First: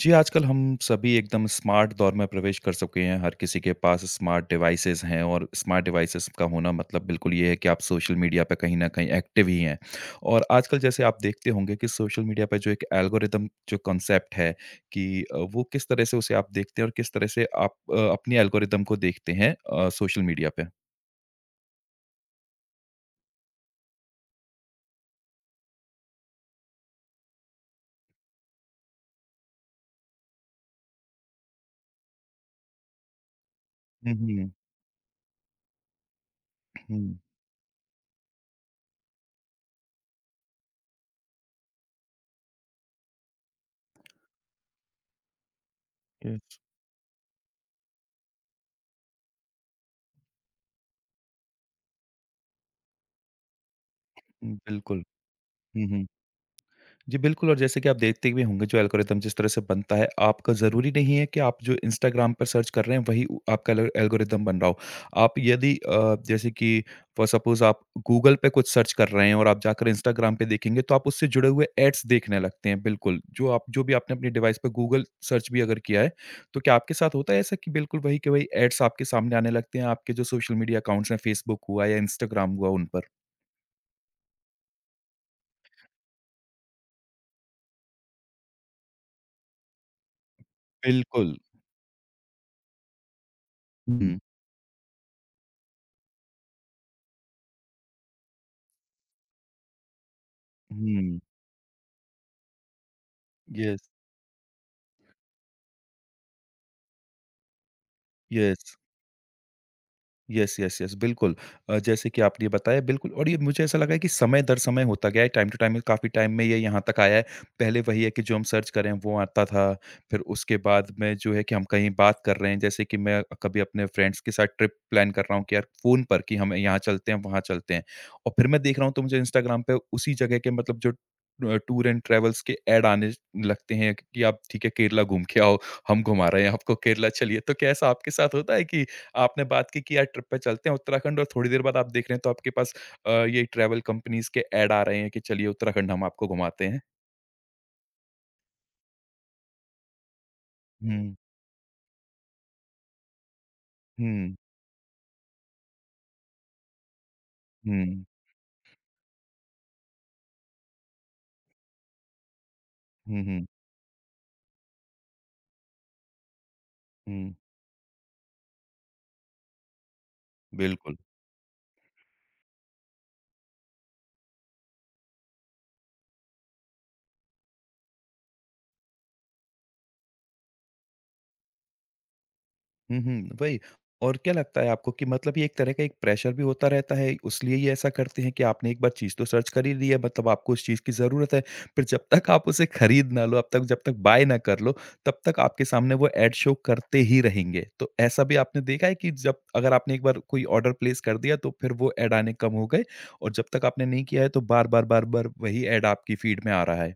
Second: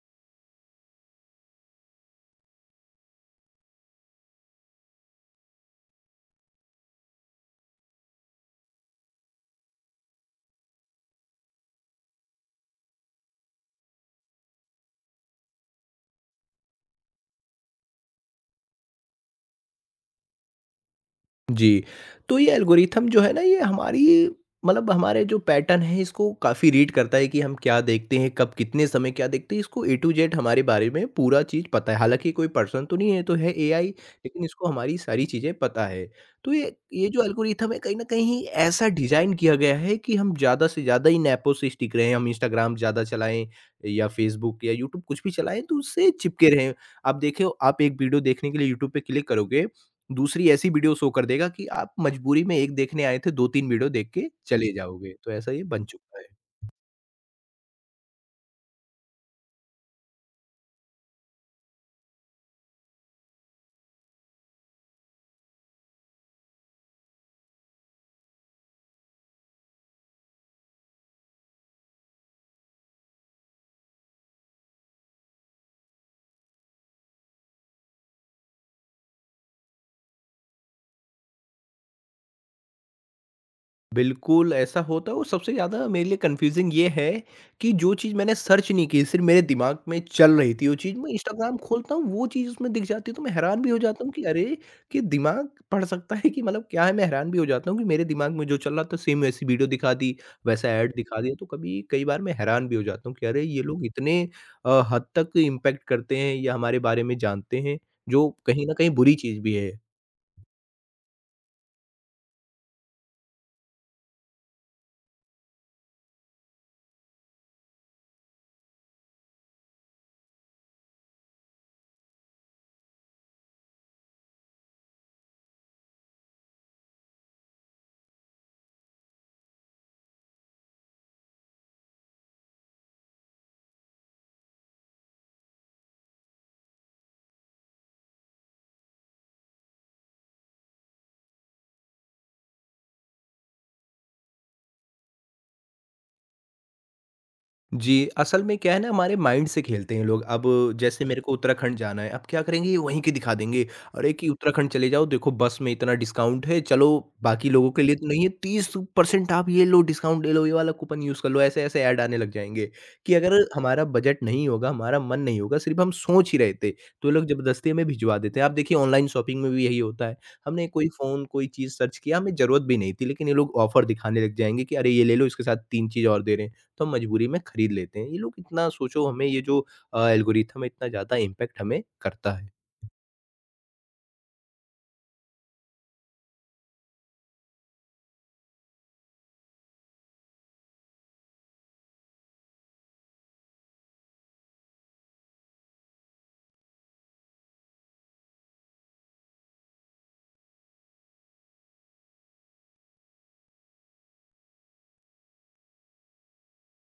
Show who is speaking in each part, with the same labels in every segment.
Speaker 1: जी, आजकल हम सभी एकदम स्मार्ट दौर में प्रवेश कर चुके हैं। हर किसी के पास स्मार्ट डिवाइसेज़ हैं और स्मार्ट डिवाइसेज़ का होना मतलब बिल्कुल ये है कि आप सोशल मीडिया पे कहीं न कहीं एक्टिव ही हैं। और आजकल जैसे आप देखते होंगे कि सोशल मीडिया पे जो एक एल्गोरिदम जो कॉन्सेप्ट है कि वो किस तरह से उसे आप देखते हैं और किस तरह से आप अपनी एल्गोरिदम को देखते हैं सोशल मीडिया पे?
Speaker 2: जी, तो ये एल्गोरिथम जो है ना ये हमारी मतलब हमारे जो पैटर्न है इसको काफ़ी रीड करता है कि हम क्या देखते हैं, कब कितने समय क्या देखते हैं, इसको ए टू जेड हमारे बारे में पूरा चीज़ पता है। हालाँकि कोई पर्सन तो नहीं है, ये तो है एआई
Speaker 1: हुँ,
Speaker 2: लेकिन
Speaker 1: हुँ।
Speaker 2: इसको हमारी सारी चीज़ें पता है। तो ये
Speaker 1: हुँ,
Speaker 2: जो एल्गोरिथम है कहीं न कहीं ऐसा डिज़ाइन किया गया है कि हम ज़्यादा से ज़्यादा इन ऐपों से स्टिक रहें, हम इंस्टाग्राम ज़्यादा चलाएँ या फ़ेसबुक या यूट्यूब कुछ भी चलाएँ तो उससे चिपके
Speaker 1: यस।
Speaker 2: रहें। आप देखें, आप एक वीडियो देखने के लिए यूट्यूब पे क्लिक करोगे, दूसरी ऐसी वीडियो शो कर देगा कि आप मजबूरी में एक देखने आए थे, 2-3 वीडियो देख के
Speaker 1: हुँ,
Speaker 2: चले
Speaker 1: बिल्कुल।
Speaker 2: जाओगे, तो ऐसा ये बन
Speaker 1: हुँ, हुँ।
Speaker 2: चुका है।
Speaker 1: जी, बिल्कुल और जैसे कि आप देखते भी होंगे जो एल्गोरिदम जिस तरह से बनता है, आपका ज़रूरी नहीं है कि आप जो इंस्टाग्राम पर सर्च कर रहे हैं वही उ आपका एल एल्गोरिदम बन रहा हो। आप यदि जैसे कि फॉर सपोज़ आप गूगल पे कुछ सर्च कर रहे हैं और आप जाकर इंस्टाग्राम पे देखेंगे तो आप उससे जुड़े हुए एड्स देखने लगते हैं, बिल्कुल। जो भी आपने अपने डिवाइस पे गूगल सर्च भी अगर किया है, तो क्या आपके साथ होता है ऐसा कि बिल्कुल वही के वही एड्स आपके सामने आने लगते हैं, आपके जो सोशल मीडिया अकाउंट्स हैं, फ़ेसबुक हुआ या इंस्टाग्राम हुआ उन पर?
Speaker 2: बिल्कुल, ऐसा होता है और सबसे ज़्यादा मेरे लिए कन्फ्यूज़िंग ये है कि जो चीज़ मैंने सर्च नहीं की, सिर्फ़ मेरे दिमाग में चल रही थी वो चीज़, मैं
Speaker 1: बिल्कुल।
Speaker 2: इंस्टाग्राम खोलता हूँ, वो चीज़ उसमें दिख जाती है, तो मैं हैरान भी हो जाता हूँ
Speaker 1: हुँ,
Speaker 2: कि अरे! कि दिमाग पढ़ सकता है कि मतलब क्या है? मैं हैरान भी हो जाता हूँ कि मेरे दिमाग में जो चल रहा था, सेम वैसी वीडियो दिखा दी, वैसा ऐड दिखा
Speaker 1: हुँ।
Speaker 2: दिया, तो कभी कई बार मैं हैरान भी हो जाता हूँ कि अरे! ये लोग
Speaker 1: यस,
Speaker 2: इतने हद तक इम्पैक्ट करते हैं या हमारे बारे में जानते हैं, जो कहीं न
Speaker 1: यस।
Speaker 2: कहीं बुरी चीज़ भी है।
Speaker 1: यस, यस, यस, बिल्कुल। जैसे कि आपने ये बताया बिल्कुल और ये मुझे ऐसा लगा है कि समय दर समय होता गया है, टाइम टू टाइम काफ़ी टाइम में ये यहाँ तक आया है। पहले वही है कि जो हम सर्च कर रहे हैं वो आता था, फिर उसके बाद में जो है कि हम कहीं बात कर रहे हैं, जैसे कि मैं कभी अपने फ्रेंड्स के साथ ट्रिप प्लान कर रहा हूँ कि यार फ़ोन पर कि हम यहाँ चलते हैं, वहाँ चलते हैं। और फिर मैं देख रहा हूँ तो मुझे इंस्टाग्राम पे उसी जगह के मतलब जो टूर एंड ट्रैवल्स के ऐड आने लगते हैं कि आप ठीक है केरला घूम के आओ, हम घुमा रहे हैं आपको केरला चलिए। तो क्या ऐसा आपके साथ होता है कि आपने बात की कि यार ट्रिप पे चलते हैं उत्तराखंड और थोड़ी देर बाद आप देख रहे हैं तो आपके पास ये ट्रैवल कंपनीज़ के ऐड आ रहे हैं कि चलिए उत्तराखंड हम आपको घुमाते हैं।
Speaker 2: जी, असल में क्या है ना, हमारे माइंड से खेलते हैं लोग। अब जैसे
Speaker 1: हुँ,
Speaker 2: मेरे को उत्तराखंड जाना है, अब क्या करेंगे, वहीं के दिखा देंगे। अरे कि
Speaker 1: हुँ,
Speaker 2: उत्तराखंड चले जाओ, देखो बस में इतना डिस्काउंट है, चलो बाकी लोगों के लिए
Speaker 1: हुँ,
Speaker 2: तो नहीं है, 30% आप ये लो, डिस्काउंट ले लो, ये वाला कूपन यूज़ कर लो, ऐसे-ऐसे ऐड आने लग जाएँगे। कि
Speaker 1: हुँ,
Speaker 2: अगर
Speaker 1: हुँ,
Speaker 2: हमारा बजट नहीं होगा, हमारा मन नहीं होगा, सिर्फ हम सोच ही रहे थे, तो ये लोग
Speaker 1: हुँ,
Speaker 2: ज़बरदस्ती हमें भिजवा देते हैं। आप देखिए ऑनलाइन शॉपिंग में भी यही होता है। हमने कोई
Speaker 1: बिल्कुल।
Speaker 2: फ़ोन, कोई चीज़ सर्च किया, हमें ज़रूरत भी नहीं थी, लेकिन ये लोग ऑफ़र दिखाने लग जाएँगे कि अरे ये ले लो, इसके साथ 3 चीज़ और दे रहे हैं। तो हम मजबूरी में खरीद लेते हैं। ये लोग इतना सोचो, हमें ये जो एल्गोरिथम है इतना ज़्यादा इम्पैक्ट हमें करता है।
Speaker 1: हुँ, हुँ, वही। और क्या लगता है आपको कि मतलब ये एक तरह का एक प्रेशर भी होता रहता है, इसलिए ये ऐसा करते हैं कि आपने एक बार चीज़ तो सर्च कर ही ली है, मतलब आपको उस चीज़ की ज़रूरत है। फिर जब तक आप उसे खरीद ना लो, अब तक जब तक बाय ना कर लो, तब तक आपके सामने वो ऐड शो करते ही रहेंगे। तो ऐसा भी आपने देखा है कि जब अगर आपने एक बार कोई ऑर्डर प्लेस कर दिया, तो फिर वो ऐड आने कम हो गए और जब तक आपने नहीं किया है, तो बार-बार, बार-बार वही ऐड आपकी फीड में आ रहा है?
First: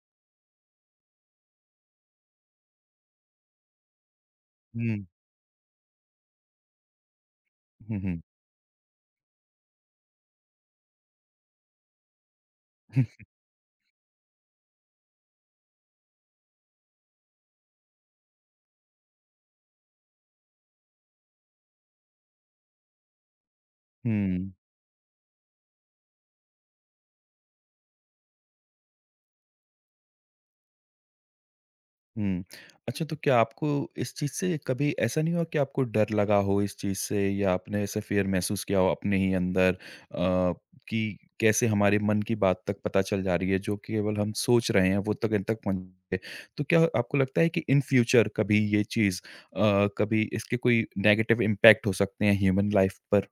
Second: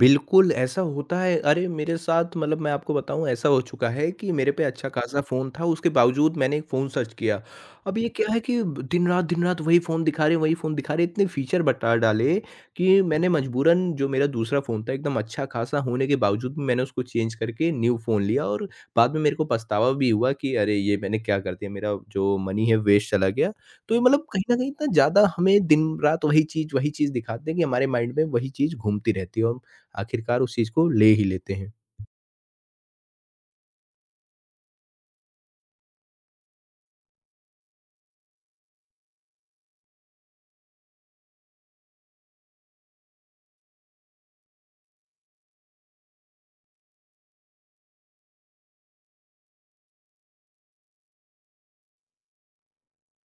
Speaker 2: बिल्कुल, ऐसा होता है। अरे! मेरे साथ मतलब मैं आपको बताऊँ, ऐसा हो चुका है कि मेरे पे अच्छा
Speaker 1: हुँ।
Speaker 2: खासा फ़ोन था, उसके बावजूद मैंने एक फ़ोन सर्च किया। अब
Speaker 1: हुँ,
Speaker 2: ये
Speaker 1: हुँ।
Speaker 2: क्या है कि दिन-रात दिन-रात वही फ़ोन दिखा रहे हैं, वही फ़ोन दिखा रहे हैं, इतने फ़ीचर बता डाले कि मैंने मजबूरन जो मेरा दूसरा फ़ोन था एकदम अच्छा खासा होने के बावजूद भी मैंने उसको चेंज करके न्यू फ़ोन लिया और बाद में मेरे को पछतावा भी हुआ कि अरे! ये मैंने क्या कर दिया, मेरा जो मनी है वेस्ट चला गया। तो ये मतलब
Speaker 1: हुँ,
Speaker 2: कहीं
Speaker 1: हुँ।
Speaker 2: न कहीं इतना ज़्यादा हमें दिन-रात वही चीज़ दिखाते हैं कि हमारे माइंड में वही चीज़ घूमती रहती है और आखिरकार उस चीज को ले ही लेते हैं।
Speaker 1: हुँ। अच्छा तो क्या आपको इस चीज़ से कभी ऐसा नहीं हुआ कि आपको डर लगा हो इस चीज़ से या आपने ऐसा फ़ियर महसूस किया हो अपने ही अंदर अ, कि कैसे हमारे मन की बात तक पता चल जा रही है जो कि केवल हम सोच रहे हैं वो तक इन तक पहुँच गई। तो क्या आपको लगता है कि इन फ्यूचर कभी ये चीज़ कभी इसके कोई नेगेटिव इम्पैक्ट हो सकते हैं ह्यूमन लाइफ़ पर?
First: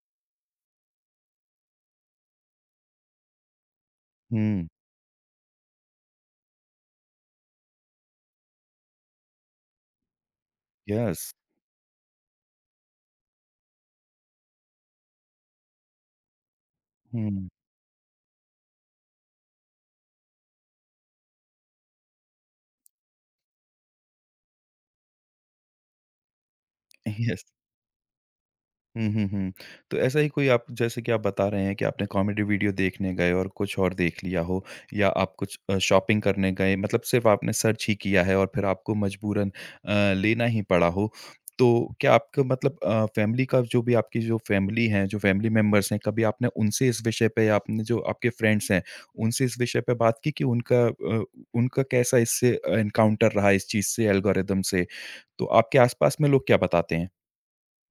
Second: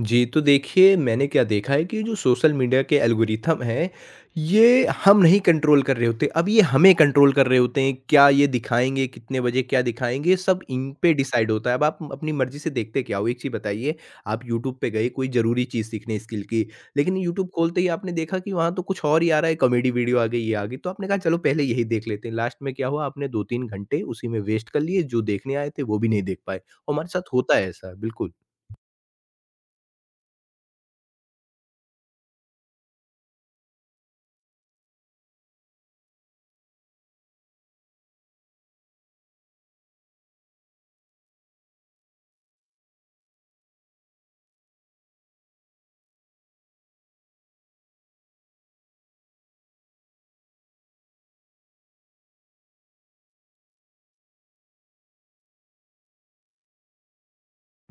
Speaker 2: जी, तो देखिए मैंने क्या देखा है कि जो सोशल मीडिया के एल्गोरिथम हैं,
Speaker 1: हुँ।
Speaker 2: ये हम नहीं कंट्रोल कर रहे होते। अब ये हमें कंट्रोल कर रहे होते हैं, क्या ये दिखाएँगे, कितने बजे क्या दिखाएँगे, सब इन पे
Speaker 1: यस।
Speaker 2: डिसाइड होता है। अब आप अपनी मर्ज़ी से देखते क्या हो? एक चीज़ बताइए, आप यूट्यूब पे गए कोई ज़रूरी चीज़ सीखने स्किल की, लेकिन यूट्यूब
Speaker 1: हुँ।
Speaker 2: खोलते ही आपने देखा कि वहाँ तो कुछ और ही आ रहा है, कॉमेडी वीडियो आ गई, ये आ गई, तो आपने कहा चलो पहले यही देख लेते हैं। लास्ट में क्या हुआ, आपने 2-3 घंटे उसी में वेस्ट कर लिए, जो देखने आए थे वो भी नहीं देख पाए। और हमारे साथ
Speaker 1: यस।
Speaker 2: होता है ऐसा, बिल्कुल।
Speaker 1: हुँ, हुँ, हुँ। तो ऐसा ही कोई आप जैसे कि आप बता रहे हैं कि आपने कॉमेडी वीडियो देखने गए और कुछ और देख लिया हो या आप कुछ शॉपिंग करने गए मतलब सिर्फ़ आपने सर्च ही किया है और फिर आपको मजबूरन लेना ही पड़ा हो। तो क्या आपको मतलब फैमिली का जो भी आपकी जो फैमिली है, जो फैमिली मेंबर्स हैं, कभी आपने उनसे इस विषय पे या आपने जो आपके फ्रेंड्स हैं, उनसे इस विषय पे बात की कि उनका कैसा इससे एनकाउंटर रहा इस चीज़ से, एल्गोरिदम से? तो आपके आस-पास में लोग क्या बताते हैं?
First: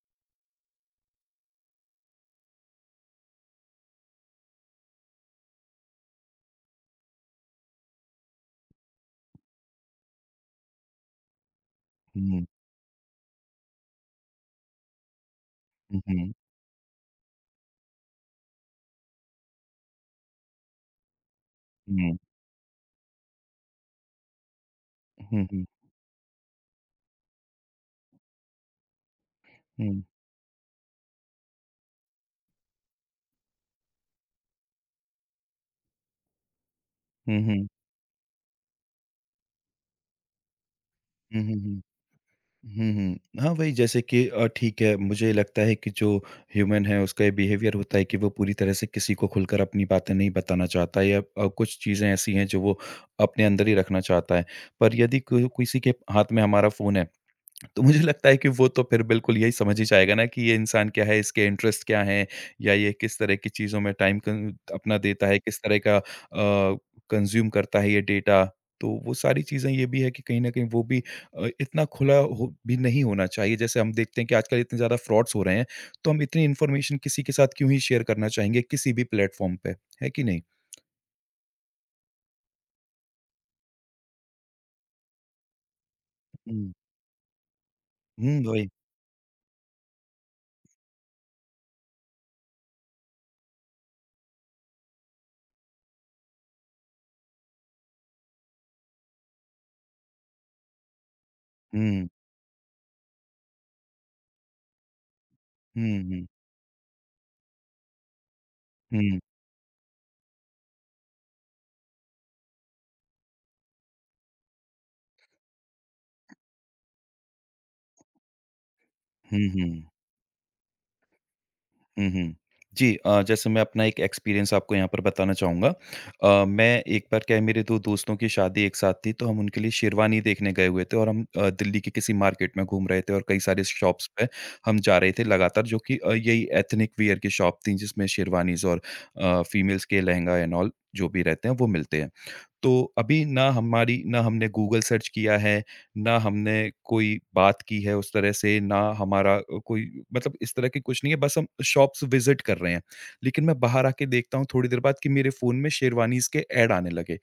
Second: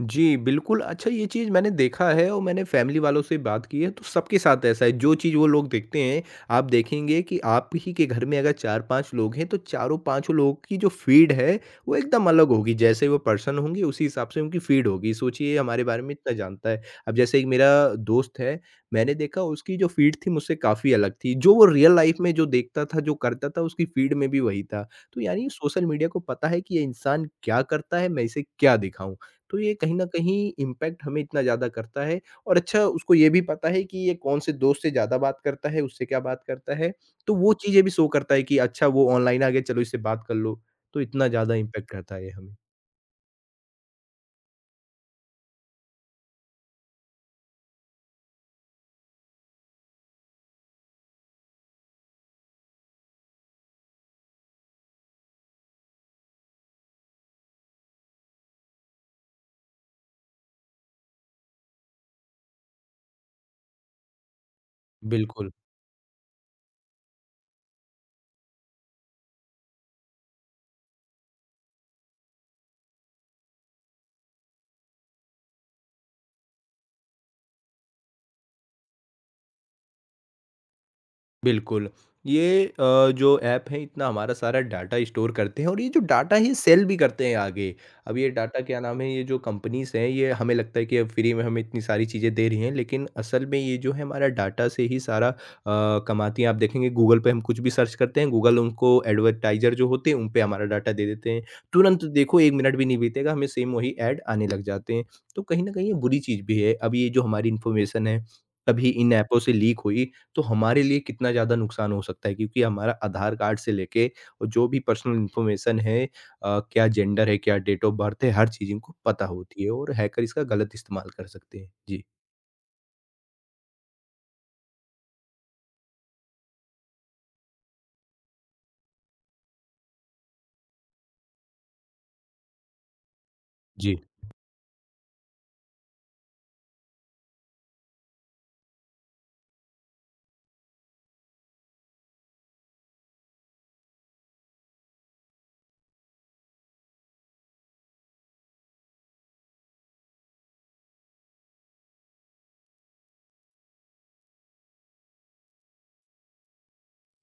Speaker 2: जी, बिल्कुल। अच्छा ये चीज़ मैंने देखा है और मैंने फैमिली वालों से बात की है तो सबके साथ ऐसा है, जो चीज़ वो लोग देखते हैं, आप देखेंगे कि आप ही के घर में अगर 4-5 लोग हैं तो चारों पाँचों लोगों की जो फ़ीड है, वो एकदम
Speaker 1: हुँ,
Speaker 2: अलग होगी। जैसे वो पर्सन होंगे उसी हिसाब से उनकी फ़ीड होगी। सोचिए हमारे बारे
Speaker 1: हुँ,
Speaker 2: में
Speaker 1: हुँ,
Speaker 2: इतना जानता है। अब जैसे एक मेरा दोस्त है, मैंने देखा उसकी जो फ़ीड थी मुझसे काफ़ी अलग थी। जो वो रियल
Speaker 1: हुँ।
Speaker 2: लाइफ़ में जो देखता था, जो करता था उसकी फ़ीड में भी वही था। तो
Speaker 1: हुँ,
Speaker 2: यानी
Speaker 1: हुँ।
Speaker 2: सोशल मीडिया को पता है कि ये इंसान क्या करता है, मैं इसे क्या दिखाऊँ? तो ये कहीं
Speaker 1: हुँ।
Speaker 2: न कहीं इम्पैक्ट हमें इतना ज़्यादा करता है और अच्छा उसको ये भी पता है कि ये कौन-से दोस्त से ज़्यादा बात करता है, उससे क्या बात करता है। तो
Speaker 1: हुँ,
Speaker 2: वो
Speaker 1: हुँ।
Speaker 2: चीज़ें भी शो करता है कि अच्छा वो ऑनलाइन आ गया, चलो इससे बात कर लो, तो इतना
Speaker 1: हुँ,
Speaker 2: ज़्यादा
Speaker 1: हुँ, हुँ।
Speaker 2: इम्पैक्ट करता है ये हमें।
Speaker 1: हुँ, हुँ। हाँ, वही जैसे कि ठीक है, मुझे लगता है कि जो ह्यूमन है उसका ये बिहेवियर होता है कि वो पूरी तरह से किसी को खुलकर अपनी बातें नहीं बताना चाहता या कुछ चीज़ें ऐसी हैं जो वो अपने अंदर ही रखना चाहता है। पर यदि को किसी के हाथ में हमारा फ़ोन है तो मुझे लगता है कि वो तो फिर बिल्कुल यही समझ ही जाएगा ना कि ये इंसान क्या है, इसके इंटरेस्ट क्या हैं या ये किस तरह की चीज़ों में टाइम कन अपना देता है,
Speaker 2: बिल्कुल।
Speaker 1: किस तरह का कंज़्यूम करता है ये डेटा। तो वो सारी चीज़ें ये भी है कि कहीं न कहीं वो भी इतना खुला हो भी नहीं होना चाहिए। जैसे हम देखते हैं कि आजकल इतने ज़्यादा फ्रॉड्स हो रहे हैं, तो हम इतनी इन्फॉर्मेशन किसी के साथ क्यों ही शेयर करना चाहेंगे किसी भी प्लेटफ़ॉर्म पे, है कि नहीं?
Speaker 2: बिल्कुल। ये जो ऐप है, इतना हमारा सारा डाटा स्टोर करते हैं और ये जो डाटा है ये
Speaker 1: हुँ।
Speaker 2: सेल भी करते हैं आगे। अब ये
Speaker 1: हुँ,
Speaker 2: डाटा
Speaker 1: वही।
Speaker 2: क्या नाम है, ये जो कंपनीज़ हैं ये हमें लगता है कि अब फ्री में हमें इतनी सारी चीज़ें दे रही हैं, लेकिन असल में ये जो है हमारा डाटा से ही सारा कमाती हैं। आप देखेंगे गूगल पे हम कुछ भी सर्च करते हैं, गूगल उनको एडवर्टाइज़र जो होते हैं उन पे हमारा डाटा दे देते हैं। तुरंत
Speaker 1: हुँ,
Speaker 2: देखो 1 मिनट भी नहीं बीतेगा, हमें सेम वही ऐड आने लग जाते हैं। तो कहीं न कहीं ये
Speaker 1: हुँ,
Speaker 2: बुरी
Speaker 1: हुँ,
Speaker 2: चीज़ भी है। अब ये जो हमारी इन्फॉर्मेशन है कभी इन
Speaker 1: हुँ,
Speaker 2: ऐपों से लीक हुई, तो हमारे लिए कितना ज़्यादा नुकसान हो सकता है, क्योंकि हमारा आधार कार्ड से लेके और जो भी पर्सनल इन्फॉर्मेशन है, क्या जेंडर है, क्या डेट ऑफ बर्थ है, हर चीज़ इनको पता
Speaker 1: हुँ,
Speaker 2: होती है और
Speaker 1: हुँ।
Speaker 2: हैकर इसका गलत इस्तेमाल कर सकते हैं। जी।
Speaker 1: हुँ, हुँ। जी जैसे मैं अपना एक एक्सपीरियंस आपको यहाँ पर बताना चाहूँगा। मैं एक बार क्या है मेरे 2 दोस्तों की शादी एक साथ थी, तो हम उनके लिए शेरवानी देखने गए हुए थे और हम दिल्ली के किसी मार्केट में घूम रहे थे और कई सारे
Speaker 2: जी,
Speaker 1: शॉप्स पे हम जा रहे थे लगातार जो कि यही एथनिक वियर की शॉप थी जिसमें शेरवानीज़ और फीमेल्स के लहंगा एंड ऑल जो भी रहते हैं वो मिलते हैं। तो अभी ना हमने गूगल सर्च किया है, ना हमने कोई बात की है उस तरह से, ना हमारा कोई मतलब इस तरह की कुछ नहीं है, बस हम शॉप्स विज़िट कर रहे हैं। लेकिन मैं बाहर आके देखता हूँ थोड़ी देर बाद कि मेरे फ़ोन में शेरवानीज़ के ऐड आने लगे।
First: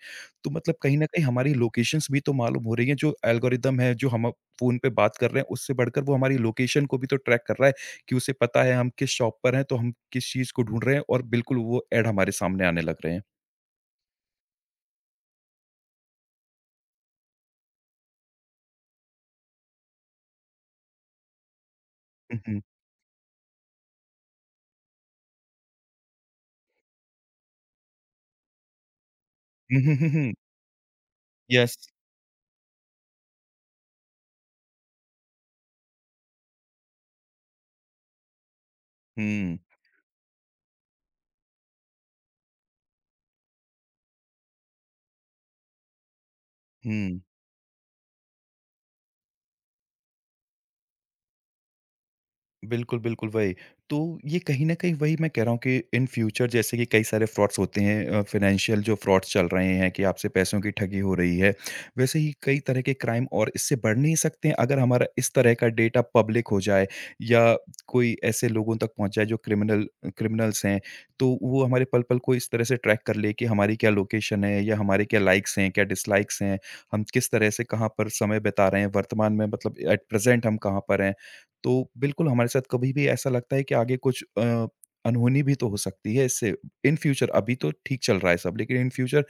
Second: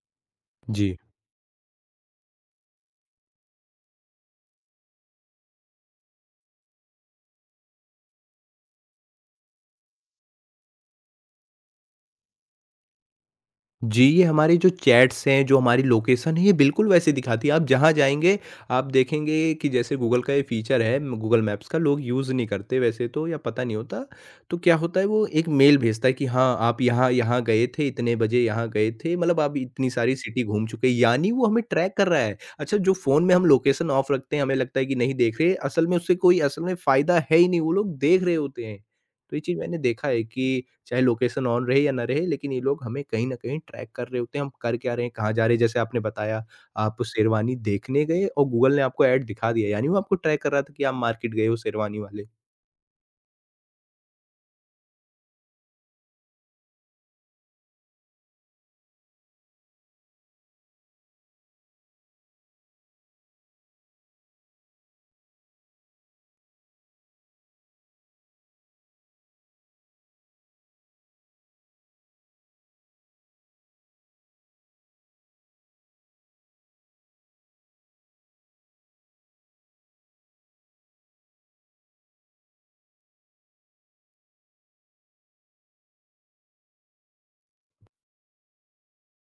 Speaker 1: तो मतलब
Speaker 2: जी।
Speaker 1: कहीं न कहीं हमारी लोकेशंस भी तो मालूम हो रही हैं, जो एल्गोरिदम है, जो हम अब फ़ोन पे बात कर रहे हैं, उससे बढ़कर वो हमारी लोकेशन को भी तो ट्रैक कर रहा है कि उसे पता है हम किस शॉप पर हैं, तो हम किस चीज़ को ढूँढ रहे हैं और बिल्कुल वो ऐड हमारे सामने आने लग रहे हैं।
Speaker 2: जी, ये हमारी जो चैट्स हैं, जो हमारी लोकेशन है, ये बिल्कुल वैसे दिखाती है। आप जहाँ जाएँगे, आप देखेंगे कि जैसे गूगल का ये फ़ीचर है, गूगल मैप्स का लोग यूज़
Speaker 1: हुँ,
Speaker 2: नहीं
Speaker 1: हुँ।
Speaker 2: करते वैसे तो, या पता नहीं होता। तो क्या होता है, वो एक मेल भेजता है कि हाँ, आप यहाँ यहाँ गए थे, इतने बजे यहाँ गए थे, मतलब आप
Speaker 1: हुँ,
Speaker 2: इतनी
Speaker 1: हुँ, हुँ,
Speaker 2: सारी
Speaker 1: हुँ।
Speaker 2: सिटी घूम चुके हैं, यानी वो हमें
Speaker 1: यस।
Speaker 2: ट्रैक कर रहा है। अच्छा जो फ़ोन में हम लोकेशन ऑफ रखते हैं, हमें लगता है कि नहीं देख रहे, असल में उससे कोई असल में फ़ायदा है ही नहीं, वो लोग देख रहे होते हैं। तो ये चीज़
Speaker 1: हुँ,
Speaker 2: मैंने देखा है कि चाहे लोकेशन ऑन रहे या ना रहे, लेकिन ये लोग हमें कहीं न कहीं ट्रैक कर रहे होते हैं, हम कर क्या रहे हैं, कहाँ जा रहे हैं। जैसे आपने बताया, आप
Speaker 1: हुँ।
Speaker 2: शेरवानी देखने गए और गूगल ने आपको ऐड दिखा दिया, यानी वो आपको ट्रैक कर रहा था कि आप मार्केट गए हो शेरवानी वाले।
Speaker 1: बिल्कुल, बिल्कुल वही। तो ये कहीं न कहीं वही मैं कह रहा हूँ कि इन फ्यूचर जैसे कि कई सारे फ्रॉड्स होते हैं फाइनेंशियल जो फ्रॉड्स चल रहे हैं कि आपसे पैसों की ठगी हो रही है। वैसे ही कई तरह के क्राइम और इससे बढ़ नहीं सकते हैं अगर हमारा इस तरह का डेटा पब्लिक हो जाए या कोई ऐसे लोगों तक पहुँच जाए जो क्रिमिनल्स हैं। तो वो हमारे पल-पल को इस तरह से ट्रैक कर ले कि हमारी क्या लोकेशन है या हमारे क्या लाइक्स हैं, क्या डिसलाइक्स हैं, हम किस तरह से कहाँ पर समय बिता रहे हैं वर्तमान में मतलब एट प्रेज़ेंट हम कहाँ पर हैं। तो बिल्कुल हमारे साथ कभी भी ऐसा लगता है कि आगे कुछ अनहोनी भी तो हो सकती है इससे इन फ्यूचर अभी तो ठीक चल रहा है सब लेकिन इन फ्यूचर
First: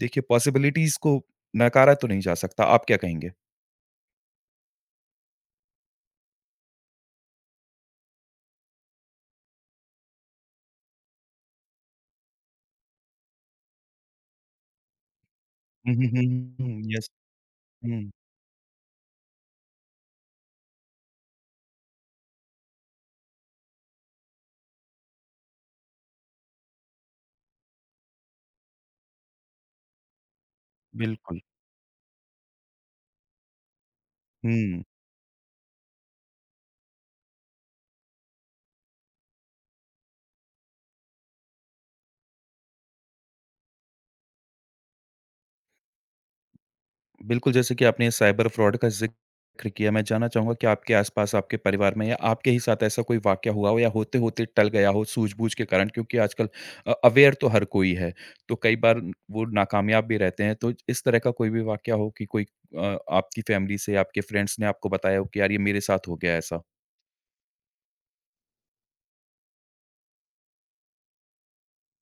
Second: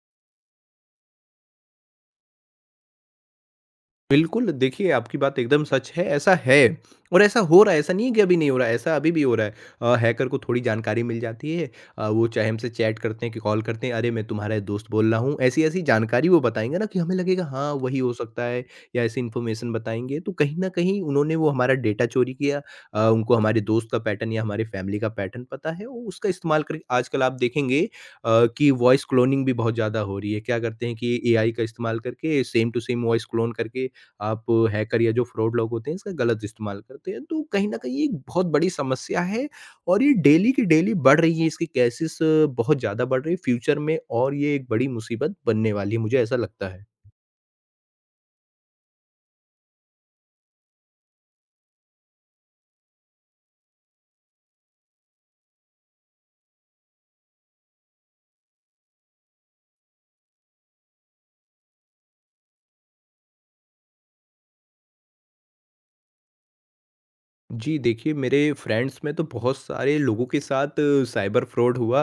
Speaker 1: देखिए पॉसिबिलिटीज को नकारा तो नहीं जा सकता। आप क्या कहेंगे?
Speaker 2: बिल्कुल, देखिए आपकी बात एकदम सच है, ऐसा है और ऐसा हो रहा है, ऐसा नहीं है कि अभी नहीं हो रहा है, ऐसा अभी भी हो रहा है। हैकर को थोड़ी जानकारी मिल जाती है, वो चाहे हमसे चैट करते हैं कि कॉल करते हैं, "अरे! मैं तुम्हारा दोस्त बोल रहा हूँ।" ऐसी-ऐसी
Speaker 1: हुँ, हुँ, हुँ,
Speaker 2: जानकारी वो
Speaker 1: हुँ,
Speaker 2: बताएँगे
Speaker 1: हुँ।
Speaker 2: ना कि
Speaker 1: यस।
Speaker 2: हमें लगेगा हाँ, वही
Speaker 1: हुँ,
Speaker 2: हो सकता है या ऐसी इन्फॉर्मेशन बताएँगे, तो कहीं न कहीं उन्होंने वो हमारा डेटा चोरी किया। उनको हमारे दोस्त का पैटर्न या हमारी फ़ैमिली का पैटर्न पता है, वो उसका इस्तेमाल करके आजकल आप देखेंगे कि वॉइस क्लोनिंग भी बहुत ज़्यादा हो रही है। क्या करते हैं कि
Speaker 1: बिल्कुल।
Speaker 2: एआई का इस्तेमाल करके same to same voice clone करके आप
Speaker 1: हुँ।
Speaker 2: हैकर या जो फ्रॉड लोग होते हैं इसका गलत इस्तेमाल करते हैं। तो कहीं न कहीं ये एक बहुत बड़ी समस्या है और ये डेली की डेली बढ़ रही है, इसकी केसेज़ बहुत ज़्यादा बढ़ रही है, फ्यूचर में और ये एक बड़ी मुसीबत बनने वाली है, मुझे ऐसा लगता है।
Speaker 1: बिल्कुल, जैसे कि आपने साइबर फ्रॉड का ज़िक्र किया, मैं जानना चाहूँगा कि आपके आस-पास, आपके परिवार में या आपके ही साथ ऐसा कोई वाक़या हुआ हो या होते-होते टल गया हो सूझबूझ के कारण? क्योंकि आजकल अवेयर तो हर कोई है, तो कई बार वो नाकामयाब भी रहते हैं। तो इस तरह का कोई भी वाक़या हो कि कोई आपकी फैमिली से, आपके फ्रेंड्स ने आपको बताया हो कि यार, ये मेरे साथ हो गया ऐसा?
Speaker 2: जी, देखिए मेरे फ्रेंड्स में तो बहुत सारे लोगों के साथ साइबर फ्रॉड हुआ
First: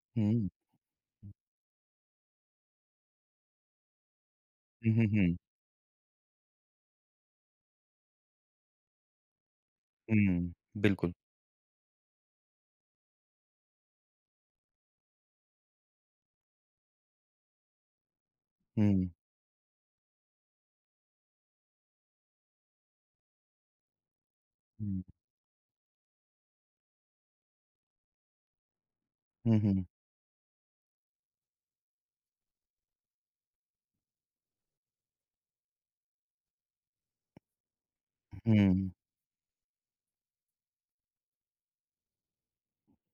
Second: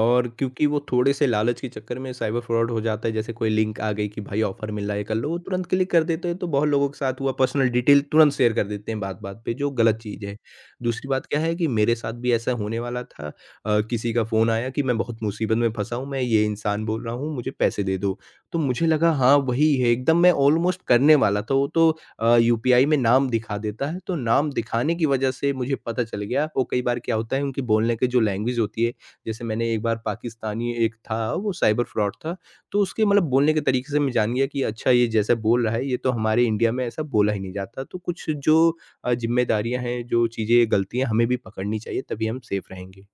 Speaker 2: और
Speaker 1: हुँ।
Speaker 2: क्योंकि वो थोड़े से लालच के चक्कर में साइबर फ्रॉड हो जाता है, जैसे कोई लिंक आ गई कि भाई ऑफर मिल
Speaker 1: हुँ,
Speaker 2: रहा है,
Speaker 1: हुँ,
Speaker 2: कर लो,
Speaker 1: हुँ।
Speaker 2: वो तुरंत क्लिक कर देते हैं, तो बहुत लोगों के साथ हुआ, पर्सनल डिटेल तुरंत शेयर कर देते हैं बात-बात पे, जो गलत चीज़ है।
Speaker 1: हुँ,
Speaker 2: दूसरी
Speaker 1: बिल्कुल।
Speaker 2: बात क्या है कि मेरे साथ भी ऐसा होने वाला था। किसी का फ़ोन आया कि मैं बहुत मुसीबत में फँसा हूँ, मैं ये इंसान बोल रहा हूँ, मुझे पैसे दे दो। तो मुझे
Speaker 1: हुँ।
Speaker 2: लगा हाँ, वही है, एकदम मैं ऑलमोस्ट करने वाला था, वो तो यूपीआई में नाम दिखा देता है, तो नाम दिखाने
Speaker 1: हुँ।
Speaker 2: की वजह से मुझे पता चल गया। वो कई बार क्या होता है, उनकी बोलने की जो लैंग्वेज होती है, जैसे
Speaker 1: हुँ,
Speaker 2: मैंने एक
Speaker 1: हुँ।
Speaker 2: बार पाकिस्तानी एक था, वो साइबर फ्रॉड था, तो उसके मतलब बोलने के तरीके से मैं जान गया कि अच्छा ये जैसा बोल रहा है, ये तो हमारे इंडिया में ऐसा बोला ही नहीं जाता। तो कुछ जो
Speaker 1: हुँ।
Speaker 2: ज़िम्मेदारियाँ हैं, जो चीज़ें, गलतियाँ हमें भी पकड़नी चाहिए, तभी हम सेफ रहेंगे।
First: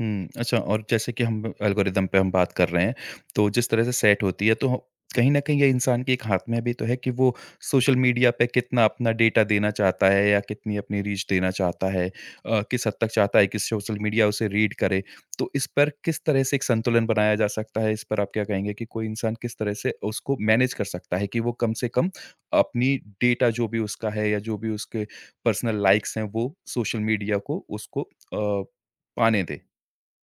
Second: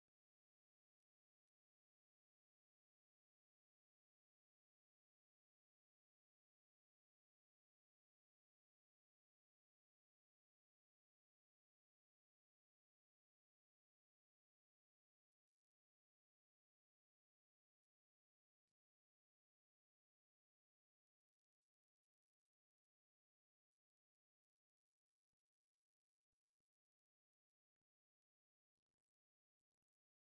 Speaker 1: हुँ, अच्छा और जैसे कि हम एल्गोरिदम पे हम बात कर रहे हैं, तो जिस तरह से सेट होती है तो ह कहीं न कहीं ये इंसान के एक हाथ में भी तो है कि वो सोशल मीडिया पे कितना अपना डेटा देना चाहता है या कितनी अपनी रीच देना चाहता है। किस हद तक चाहता है कि सोशल मीडिया उसे रीड करे। तो इस पर किस तरह से एक संतुलन बनाया जा सकता है? इस पर आप क्या कहेंगे कि कोई इंसान किस तरह से उसको मैनेज कर सकता है कि वो कम से कम अपनी डेटा जो भी उसका है या जो भी उसके पर्सनल लाइक्स हैं वो सोशल मीडिया को उसको पाने दे?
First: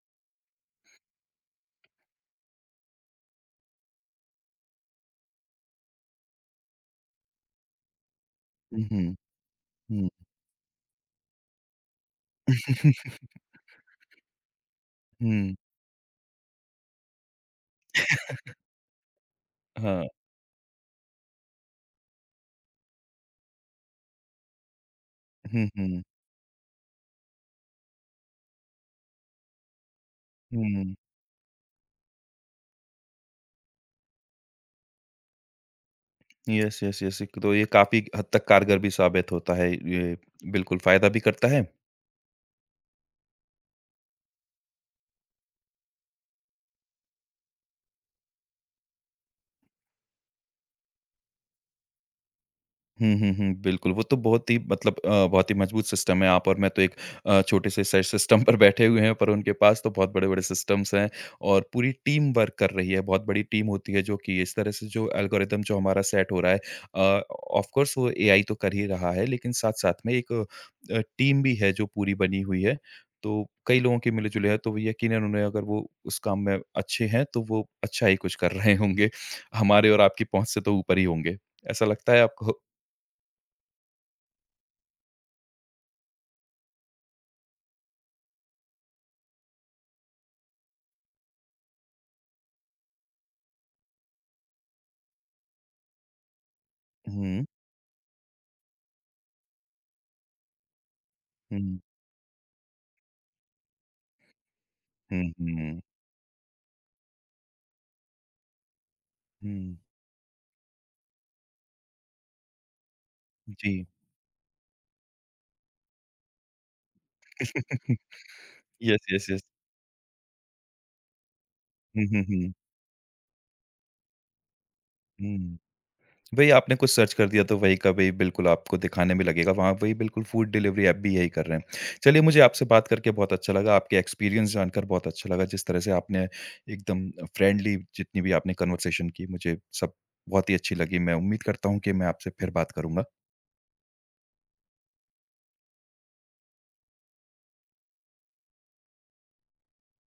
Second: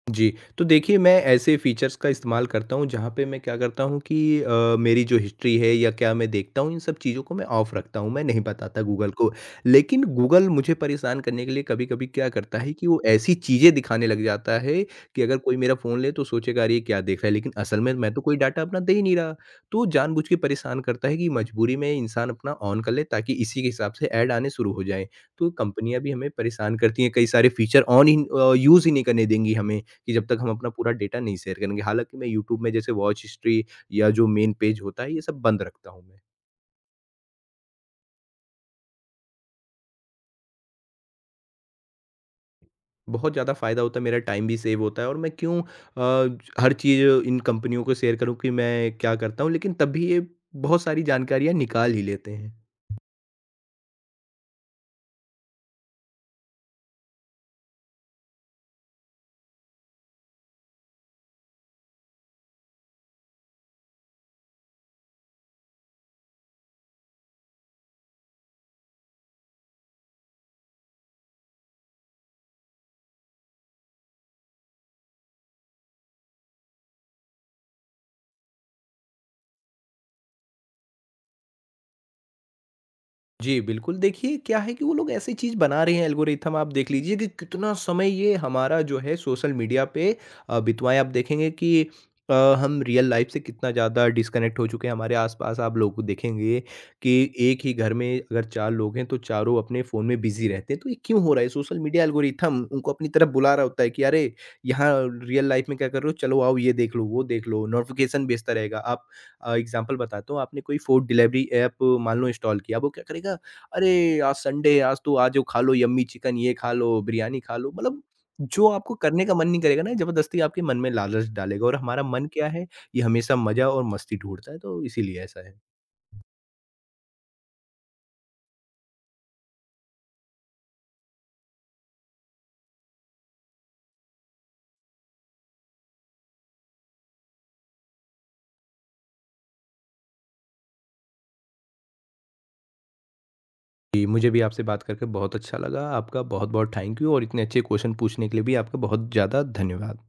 Speaker 2: जी, तो देखिए मैं ऐसे फ़ीचर्स का इस्तेमाल करता हूँ जहाँ पे मैं क्या करता हूँ कि मेरी जो हिस्ट्री है या क्या मैं देखता हूँ, इन सब चीज़ों को मैं ऑफ रखता हूँ, मैं नहीं बताता
Speaker 1: हुँ,
Speaker 2: गूगल
Speaker 1: हुँ,
Speaker 2: को। लेकिन
Speaker 1: हुँ।
Speaker 2: गूगल मुझे परेशान करने के लिए कभी-कभी क्या करता है कि
Speaker 1: हुँ,
Speaker 2: वो ऐसी चीज़ें दिखाने लग जाता है कि अगर कोई मेरा फ़ोन ले तो सोचेगा, अरे ये क्या देख रहा है, लेकिन असल में मैं तो कोई डाटा अपना दे ही नहीं रहा। तो
Speaker 1: हाँ।
Speaker 2: जानबूझ के परेशान करता है कि मजबूरी में इंसान अपना ऑन कर ले, ताकि इसी के हिसाब से ऐड आने शुरू हो जाएँ। तो
Speaker 1: हुँ,
Speaker 2: कंपनियाँ
Speaker 1: हुँ,
Speaker 2: भी हमें परेशान करती हैं, कई सारे फ़ीचर ऑन ही यूज़ ही नहीं करने देंगी हमें। कि जब तक हम अपना पूरा
Speaker 1: हुँ।
Speaker 2: डेटा नहीं शेयर करेंगे। हालाँकि मैं यूट्यूब में जैसे वॉच हिस्ट्री या जो मेन पेज होता है, ये सब बंद रखता हूँ मैं।
Speaker 1: Yes, yes, yes. एक तो ये काफ़ी हद तक कारगर भी साबित होता है। ये बिल्कुल फ़ायदा भी करता है
Speaker 2: बहुत ज़्यादा फ़ायदा होता है, मेरा टाइम भी सेव होता है और मैं क्यों हर चीज़ इन कंपनियों को शेयर करूँ कि मैं क्या करता हूँ, लेकिन तब भी ये बहुत सारी जानकारियाँ निकाल ही लेते हैं।
Speaker 1: हुँ, हुँ, हुँ, बिल्कुल, वो तो बहुत ही मतलब बहुत ही मजबूत सिस्टम है। आप और मैं तो एक छोटे से स सिस्टम पर बैठे हुए हैं, पर उनके पास तो बहुत बड़े-बड़े सिस्टम्स हैं और पूरी टीम वर्क कर रही है। बहुत बड़ी टीम होती है जो कि इस तरह से जो एल्गोरिदम जो हमारा सेट हो रहा है अ, ऑफ़ कोर्स वो एआई तो कर ही रहा है, लेकिन साथ-साथ में एक टीम भी है जो पूरी बनी हुई है। तो कई लोगों के मिले-जुले हैं, तो वो यकीनन उन्हें अगर वो उस काम में अच्छे हैं, तो वो अच्छा ही कुछ कर रहे होंगे। हमारे और आपकी पहुँच से तो ऊपर ही होंगे। ऐसा लगता है आपको?
Speaker 2: जी, बिल्कुल, देखिए क्या है कि वो लोग ऐसी चीज़ बना रहे हैं एल्गोरिथम, आप देख लीजिए कि कितना समय ये हमारा जो है सोशल मीडिया पे बितवाएँ, आप देखेंगे कि अ, हम रियल लाइफ़ से कितना ज़्यादा डिस्कनेक्ट हो चुके हैं, हमारे आस-पास आप लोग देखेंगे कि
Speaker 1: हुँ,
Speaker 2: एक ही घर में अगर 4 लोग हैं तो चारों अपने फ़ोन में बिज़ी रहते हैं, तो ये क्यों हो रहा है? सोशल
Speaker 1: हुँ,
Speaker 2: मीडिया एल्गोरिथम उनको अपनी तरफ बुला रहा होता है कि अरे! यहाँ
Speaker 1: हुँ,
Speaker 2: रियल लाइफ़ में
Speaker 1: हुँ,
Speaker 2: क्या कर रहे हो? चलो आओ ये देख लो, वो देख लो, नोटिफ़िकेशन भेजता रहेगा, आप
Speaker 1: हुँ,
Speaker 2: एग्ज़ाम्पल बताता हूँ, आपने कोई फ़ूड डिलीवरी ऐप मान लो इंस्टॉल किया, अब वो क्या करेगा,
Speaker 1: जी।
Speaker 2: "अरे! आज संडे है, आज तो आ जाओ, खा लो यम्मी चिकन, ये खा लो, बिरयानी खा लो।" मतलब जो आपको
Speaker 1: यस,
Speaker 2: करने
Speaker 1: यस,
Speaker 2: का
Speaker 1: यस।
Speaker 2: मन नहीं करेगा ना, ज़बरदस्ती आपके मन में लालच डालेगा और हमारा
Speaker 1: हुँ, हुँ,
Speaker 2: मन क्या
Speaker 1: हुँ,
Speaker 2: है, ये हमेशा मज़ा और मस्ती ढूँढता है, तो इसीलिए ऐसा है।
Speaker 1: हुँ। वही आपने कुछ सर्च कर दिया तो वही का वही बिल्कुल आपको दिखाने में लगेगा, वहाँ वही बिल्कुल फूड डिलीवरी ऐप भी यही कर रहे हैं। चलिए मुझे आपसे बात करके बहुत अच्छा लगा, आपके एक्सपीरियंस जानकर बहुत अच्छा लगा, जिस तरह से आपने एकदम फ्रेंडली जितनी भी आपने कन्वर्सेशन की मुझे सब बहुत ही अच्छी लगी। मैं उम्मीद करता हूँ कि मैं आपसे फिर बात करूँगा।
Speaker 2: जी, मुझे भी आपसे बात करके बहुत अच्छा लगा। आपका बहुत-बहुत थैंक यू और इतने अच्छे क्वेश्चन पूछने के लिए भी आपका बहुत ज़्यादा धन्यवाद।